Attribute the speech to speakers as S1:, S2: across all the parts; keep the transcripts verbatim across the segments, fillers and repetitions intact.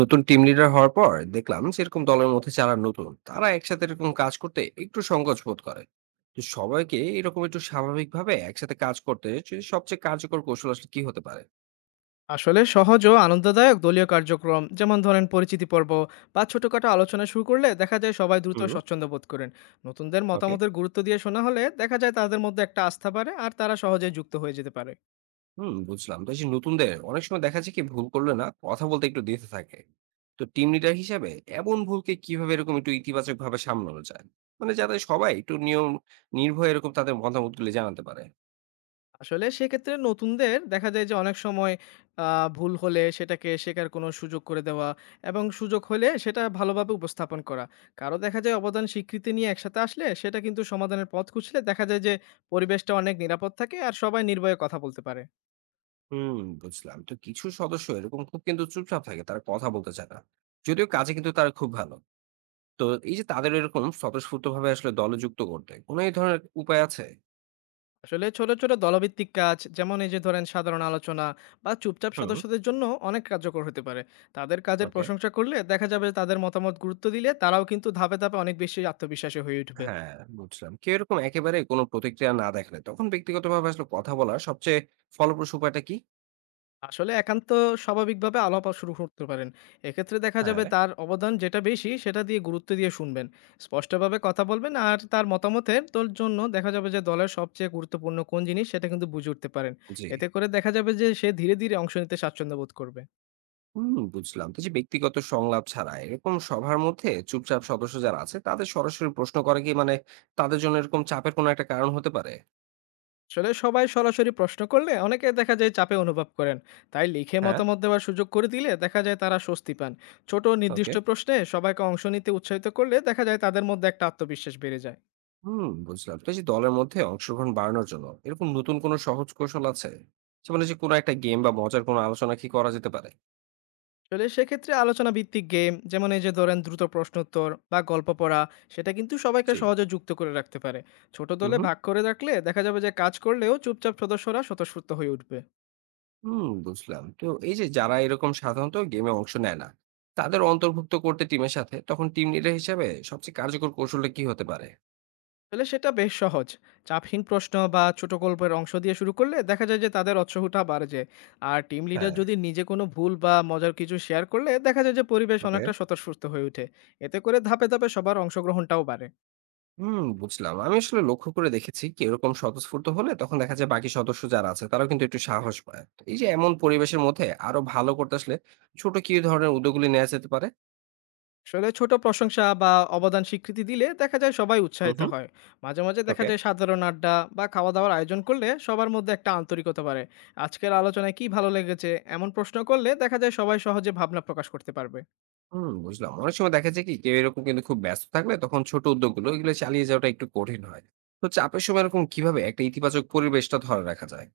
S1: নতুন team leader হওয়ার পর দেখলাম সেরকম দলের মধ্যে যারা নতুন তারা একসাথে এরকম কাজ করতে একটু সংকোচ বোধ করে। তো সবাইকে এরকম একটু স্বাভাবিকভাবে একসাথে কাজ করতে যে সবচেয়ে কার্যকর কৌশল আসলে কি হতে পারে?
S2: আসলে সহজ ও আনন্দদায়ক দলীয় কার্যক্রম, যেমন ধরেন পরিচিতি পর্ব বা ছোটখাটো আলোচনা শুরু করলে দেখা যায় সবাই দ্রুত
S1: হুম।
S2: স্বচ্ছন্দ্য বোধ করেন। নতুনদের
S1: ওকে।
S2: মতামতের গুরুত্ব দিয়ে শোনা হলে দেখা যায় তাদের মধ্যে একটা আস্থা বাড়ে আর তারা সহজে যুক্ত হয়ে যেতে পারে।
S1: হুম, বুঝলাম। তো এই যে নতুনদের অনেক সময় দেখা যায় কি ভুল করলে না কথা বলতে একটু দ্বিধা থাকে। তো টিম লিডার হিসেবে এমন ভুলকে কিভাবে এরকম একটু ইতিবাচক ভাবে সামলানো যায়, মানে যাতে সবাই একটু নিয়ম নির্ভয়ে এরকম তাদের মতামত গুলি জানাতে পারে?
S2: আসলে সেক্ষেত্রে নতুনদের দেখা যায় যে অনেক সময় আহ, ভুল হলে সেটাকে শেখার কোনো সুযোগ করে দেওয়া এবং সুযোগ হলে সেটা ভালোভাবে উপস্থাপন করা, কারো দেখা যায় অবদান স্বীকৃতি নিয়ে একসাথে আসলে সেটা কিন্তু সমাধানের পথ খুঁজলে দেখা যায় যে পরিবেশটা অনেক নিরাপদ থাকে আর সবাই নির্ভয়ে কথা বলতে পারে।
S1: হুম, বুঝলাম। তো কিছু সদস্য এরকম খুব কিন্তু চুপচাপ থাকে, তারা কথা বলতে চায় না, যদিও কাজে কিন্তু তারা খুব ভালো। তো এই যে তাদের এরকম স্বতঃস্ফূর্ত ভাবে আসলে দলে যুক্ত করতে কোনো এই ধরনের উপায় আছে?
S2: আসলে ছোট ছোট দলভিত্তিক কাজ, যেমন এই যে ধরেন সাধারণ আলোচনা বা চুপচাপ
S1: হুম।
S2: সদস্যদের জন্য অনেক কার্যকর হতে পারে। তাদের কাজের
S1: ওকে।
S2: প্রশংসা করলে দেখা যাবে, তাদের মতামত গুরুত্ব দিলে তারাও কিন্তু ধাপে ধাপে অনেক বেশি আত্মবিশ্বাসী হয়ে উঠবে।
S1: হ্যাঁ, বুঝলাম। কেউ এরকম একেবারে কোনো প্রতিক্রিয়া না দেখালে তখন ব্যক্তিগতভাবে আসলে কথা বলার সবচেয়ে ফলপ্রসূ উপায়টা কি?
S2: আসলে একান্ত স্বাভাবিকভাবে আলাপ শুরু করতে পারেন। এক্ষেত্রে দেখা যাবে
S1: হ্যাঁ।
S2: তার অবদান যেটা বেশি সেটা দিয়ে গুরুত্ব দিয়ে শুনবেন, স্পষ্টভাবে কথা বলবেন, আর তার মতামতের তোর জন্য দেখা যাবে যে দলের সবচেয়ে গুরুত্বপূর্ণ কোন জিনিস সেটা কিন্তু বুঝে উঠতে পারেন।
S1: জি।
S2: এতে করে দেখা যাবে যে সে ধীরে ধীরে অংশ নিতে স্বাচ্ছন্দ্য বোধ করবে।
S1: হুম, বুঝলাম। তো যে ব্যক্তিগত সংলাপ ছাড়া এরকম সভার মধ্যে চুপচাপ সদস্য যারা আছে তাদের সরাসরি প্রশ্ন করা কি মানে তাদের জন্য এরকম চাপের কোনো একটা কারণ হতে পারে?
S2: আসলে সবাই সরাসরি প্রশ্ন করলে অনেকে দেখা যায় চাপে অনুভব করেন, তাই লিখে
S1: হ্যাঁ।
S2: মতামত দেওয়ার সুযোগ করে দিলে দেখা যায় তারা স্বস্তি পান। ছোট
S1: ওকে।
S2: নির্দিষ্ট প্রশ্নে সবাইকে অংশ নিতে উৎসাহিত করলে দেখা যায় তাদের মধ্যে একটা আত্মবিশ্বাস বেড়ে যায়।
S1: হুম, বুঝলাম। তো এই যে দলের মধ্যে অংশগ্রহণ বাড়ানোর জন্য এরকম নতুন কোনো সহজ কৌশল আছে? যেমন এই যে কোনো একটা গেম বা মজার কোনো আলোচনা কি করা যেতে পারে?
S2: আসলে সেক্ষেত্রে আলোচনা ভিত্তিক গেম, যেমন এই যে ধরেন দ্রুত প্রশ্নোত্তর বা গল্প পড়া, সেটা কিন্তু সবাইকে
S1: জি।
S2: সহজে যুক্ত করে রাখতে পারে। ছোট
S1: হুম,
S2: দলে
S1: হুম।
S2: ভাগ করে রাখলে দেখা যাবে যে কাজ করলেও চুপচাপ সদস্যরা স্বতঃস্ফূর্ত হয়ে উঠবে।
S1: হুম, বুঝলাম। তো এই যে যারা এরকম সাধারণত গেমে অংশ নেয় না, তাদের অন্তর্ভুক্ত করতে টিমের সাথে তখন টিম লিডার হিসাবে সবচেয়ে কার্যকর কৌশলটা কি হতে পারে?
S2: আসলে সেটা বেশ সহজ। চাপহীন প্রশ্ন বা ছোট গল্পের অংশ দিয়ে শুরু করলে দেখা যায় যে তাদের উৎসাহটা বাড়ে যায়। আর টিম লিডার
S1: হ্যাঁ।
S2: যদি নিজে কোনো ভুল বা মজার কিছু শেয়ার করলে দেখা যায় যে পরিবেশ
S1: ওকে।
S2: অনেকটা স্বতঃস্ফূর্ত হয়ে ওঠে। এতে করে ধাপে ধাপে সবার অংশগ্রহণটাও বাড়ে।
S1: হুম, বুঝলাম। আমি আসলে লক্ষ্য করে দেখেছি কি এরকম স্বতঃস্ফূর্ত হলে তখন দেখা যায় বাকি সদস্য যারা আছে তারাও কিন্তু একটু সাহস পায়। তো এই যে এমন পরিবেশের মধ্যে আরো ভালো করতে আসলে ছোট কি ধরনের উদ্যোগগুলি নেওয়া যেতে পারে?
S2: আসলে ছোট প্রশংসা বা অবদান স্বীকৃতি দিলে দেখা যায় সবাই
S1: হুম,
S2: উৎসাহিত
S1: হুম।
S2: হয়। মাঝে মাঝে দেখা
S1: ওকে।
S2: যায় সাধারণ আড্ডা বা খাওয়া-দাওয়ার আয়োজন করলে সবার মধ্যে একটা আন্তরিকতা বাড়ে। আজকের আলোচনায় কী ভালো লেগেছে? এমন প্রশ্ন করলে দেখা যায় সবাই সহজে ভাবনা প্রকাশ করতে পারবে।
S1: হুম, বুঝলাম। অনেক সময় দেখা যায় কি কেউ এরকম কিন্তু খুব ব্যস্ত থাকলে তখন ছোট উদ্যোগগুলো এগুলো চালিয়ে যাওয়াটা একটু কঠিন হয়। তো চাপের সময় এরকম কিভাবে একটা ইতিবাচক পরিবেশটা ধরে রাখা যায়?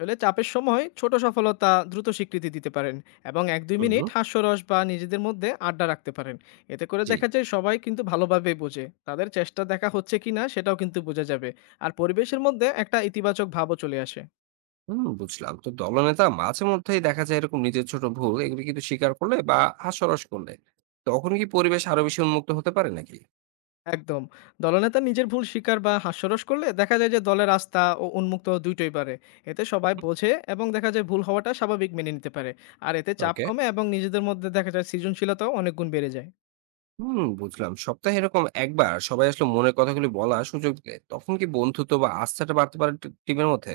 S2: আসলে চাপের সময় ছোট সফলতা দ্রুত স্বীকৃতি দিতে পারেন এবং এক দুই
S1: হুম।
S2: মিনিট হাস্যরস বা নিজেদের মধ্যে আড্ডা রাখতে পারেন। এতে করে
S1: জি।
S2: দেখা যায় সবাই কিন্তু ভালোভাবে বোঝে, তাদের চেষ্টা দেখা হচ্ছে কি না সেটাও কিন্তু বোঝা যাবে, আর পরিবেশের মধ্যে একটা ইতিবাচক ভাবও চলে আসে।
S1: হুম, বুঝলাম। তো দলনেতা মাঝে মধ্যেই দেখা যায় এরকম নিজের ছোট ভুল এগুলো কিন্তু স্বীকার করলে বা হাস্যরস করলে তখন কি পরিবেশ আরো বেশি উন্মুক্ত হতে পারে নাকি?
S2: একদম। দলনেতা নিজের ভুল স্বীকার বা হাস্যরস করলে দেখা যায় যে দলের আস্থা ও উন্মুক্ত দুইটোই বাড়ে। এতে
S1: হুম,
S2: সবাই
S1: হুম।
S2: বোঝে এবং দেখা যায় ভুল হওয়াটা স্বাভাবিক মেনে নিতে পারে। আর এতে চাপ
S1: ওকে।
S2: কমে এবং নিজেদের মধ্যে দেখা যায় সৃজনশীলতাও অনেক গুণ বেড়ে যায়।
S1: হুম, বুঝলাম। সপ্তাহে এরকম একবার সবাই আসলে মনের কথাগুলি বলার সুযোগ দিলে তখন কি বন্ধুত্ব বা আস্থাটা বাড়তে পারে টি টিমের মধ্যে?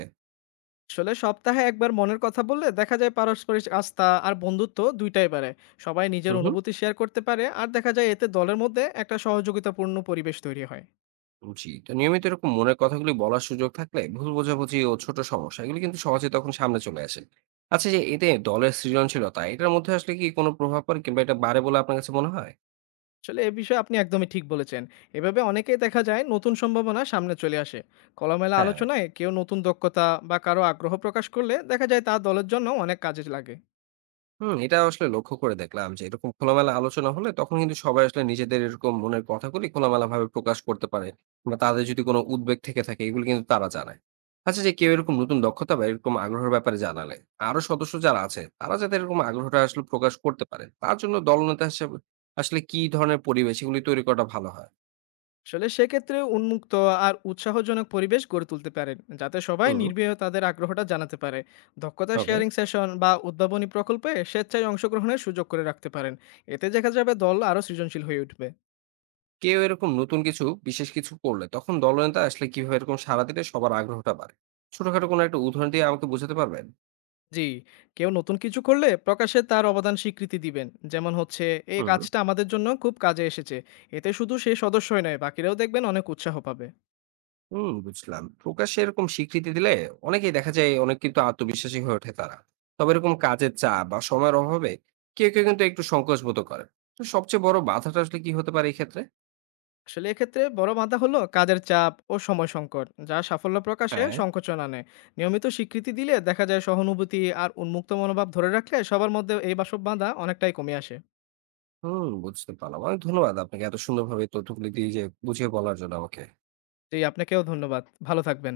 S2: আসলে সপ্তাহে একবার মনের কথা বললে দেখা যায় পারস্পরিক আস্থা আর বন্ধুত্ব দুইটাই বাড়ে। সবাই নিজের
S1: হুম, হুম।
S2: অনুভূতি শেয়ার করতে পারে আর দেখা যায় এতে দলের মধ্যে একটা সহযোগিতাপূর্ণ পরিবেশ তৈরি হয়।
S1: জি। তো নিয়মিত এরকম মনের কথাগুলি বলার সুযোগ থাকলে ভুল বোঝাবুঝি ও ছোট সমস্যা এগুলি কিন্তু সহজে তখন সামনে চলে আসে। আচ্ছা, যে এতে দলের সৃজনশীলতা এটার মধ্যে আসলে কি কোনো প্রভাব পড়ে কিংবা এটা বাড়ে বলে আপনার কাছে মনে হয়?
S2: আসলে এ বিষয়ে আপনি একদমই ঠিক বলেছেন। এভাবে অনেকেই দেখা যায় নতুন সম্ভাবনা সামনে চলে আসে। খোলামেলা
S1: হ্যাঁ।
S2: আলোচনায় কেউ নতুন দক্ষতা বা কারো আগ্রহ প্রকাশ করলে দেখা যায় তা দলের জন্য অনেক কাজে লাগে।
S1: হুম, এটা আসলে লক্ষ্য করে দেখলাম যে এরকম খোলামেলা আলোচনা হলে তখন কিন্তু সবাই আসলে নিজেদের এরকম মনের কথাগুলি খোলামেলা ভাবে প্রকাশ করতে পারে, বা তাদের যদি কোনো উদ্বেগ থেকে থাকে এগুলো কিন্তু তারা জানায়। আচ্ছা, যে কেউ এরকম নতুন দক্ষতা বা এরকম আগ্রহের ব্যাপারে জানালে আরো সদস্য যারা আছে তারা যাতে এরকম আগ্রহটা আসলে প্রকাশ করতে পারে তার জন্য দলনেতা হিসেবে আসলে কি ধরনের পরিবেশ এগুলি তৈরি করাটা ভালো হয়?
S2: আসলে সেক্ষেত্রে উন্মুক্ত আর উৎসাহজনক পরিবেশ গড়ে তুলতে পারেন, যাতে সবাই
S1: হুম।
S2: নির্ভয়ে তাদের আগ্রহটা জানাতে পারে। দক্ষতা
S1: ওকে।
S2: শেয়ারিং সেশন বা উদ্ভাবনী প্রকল্পে স্বেচ্ছায় অংশগ্রহণের সুযোগ করে রাখতে পারেন। এতে দেখা যাবে দল আরও সৃজনশীল হয়ে উঠবে।
S1: কেউ এরকম নতুন কিছু বিশেষ কিছু করলে তখন দলনেতা আসলে কিভাবে এরকম সারা দিলে সবার আগ্রহটা বাড়ে? ছোটখাটো কোনো একটা উদাহরণ দিয়ে আমাকে বোঝাতে পারবেন?
S2: জি। কেউ নতুন কিছু করলে প্রকাশ্যে তার অবদান স্বীকৃতি দিবেন। যেমন হচ্ছে, এই
S1: হুম।
S2: কাজটা আমাদের জন্য খুব কাজে এসেছে। এতে শুধু সে সদস্যই নয়, বাকিরাও দেখবেন অনেক উৎসাহ পাবে।
S1: হুম, বুঝলাম। প্রকাশ্যে এরকম স্বীকৃতি দিলে অনেকেই দেখা যায় অনেক কিন্তু আত্মবিশ্বাসী হয়ে ওঠে তারা। তবে এরকম কাজের চাপ বা সময়ের অভাবে কেউ, কেউ কিন্তু একটু সংকোচ বোধও করে। তো সবচেয়ে বড় বাধাটা আসলে কি হতে পারে এই ক্ষেত্রে?
S2: আসলে এক্ষেত্রে বড় বাধা হলো কাজের চাপ ও সময় সংকট, যা সাফল্য প্রকাশে
S1: হ্যাঁ।
S2: সংকোচন আনে। নিয়মিত স্বীকৃতি দিলে দেখা যায় সহানুভূতি আর উন্মুক্ত মনোভাব ধরে রাখলে সবার মধ্যে এই বাসব বাধা অনেকটাই কমে আসে।
S1: হুম, বুঝতে পারলাম। অনেক ধন্যবাদ আপনাকে এত সুন্দরভাবে তথ্যগুলি দিয়ে যে বুঝিয়ে বলার জন্য আমাকে।
S2: জি, আপনাকেও ধন্যবাদ। ভালো থাকবেন।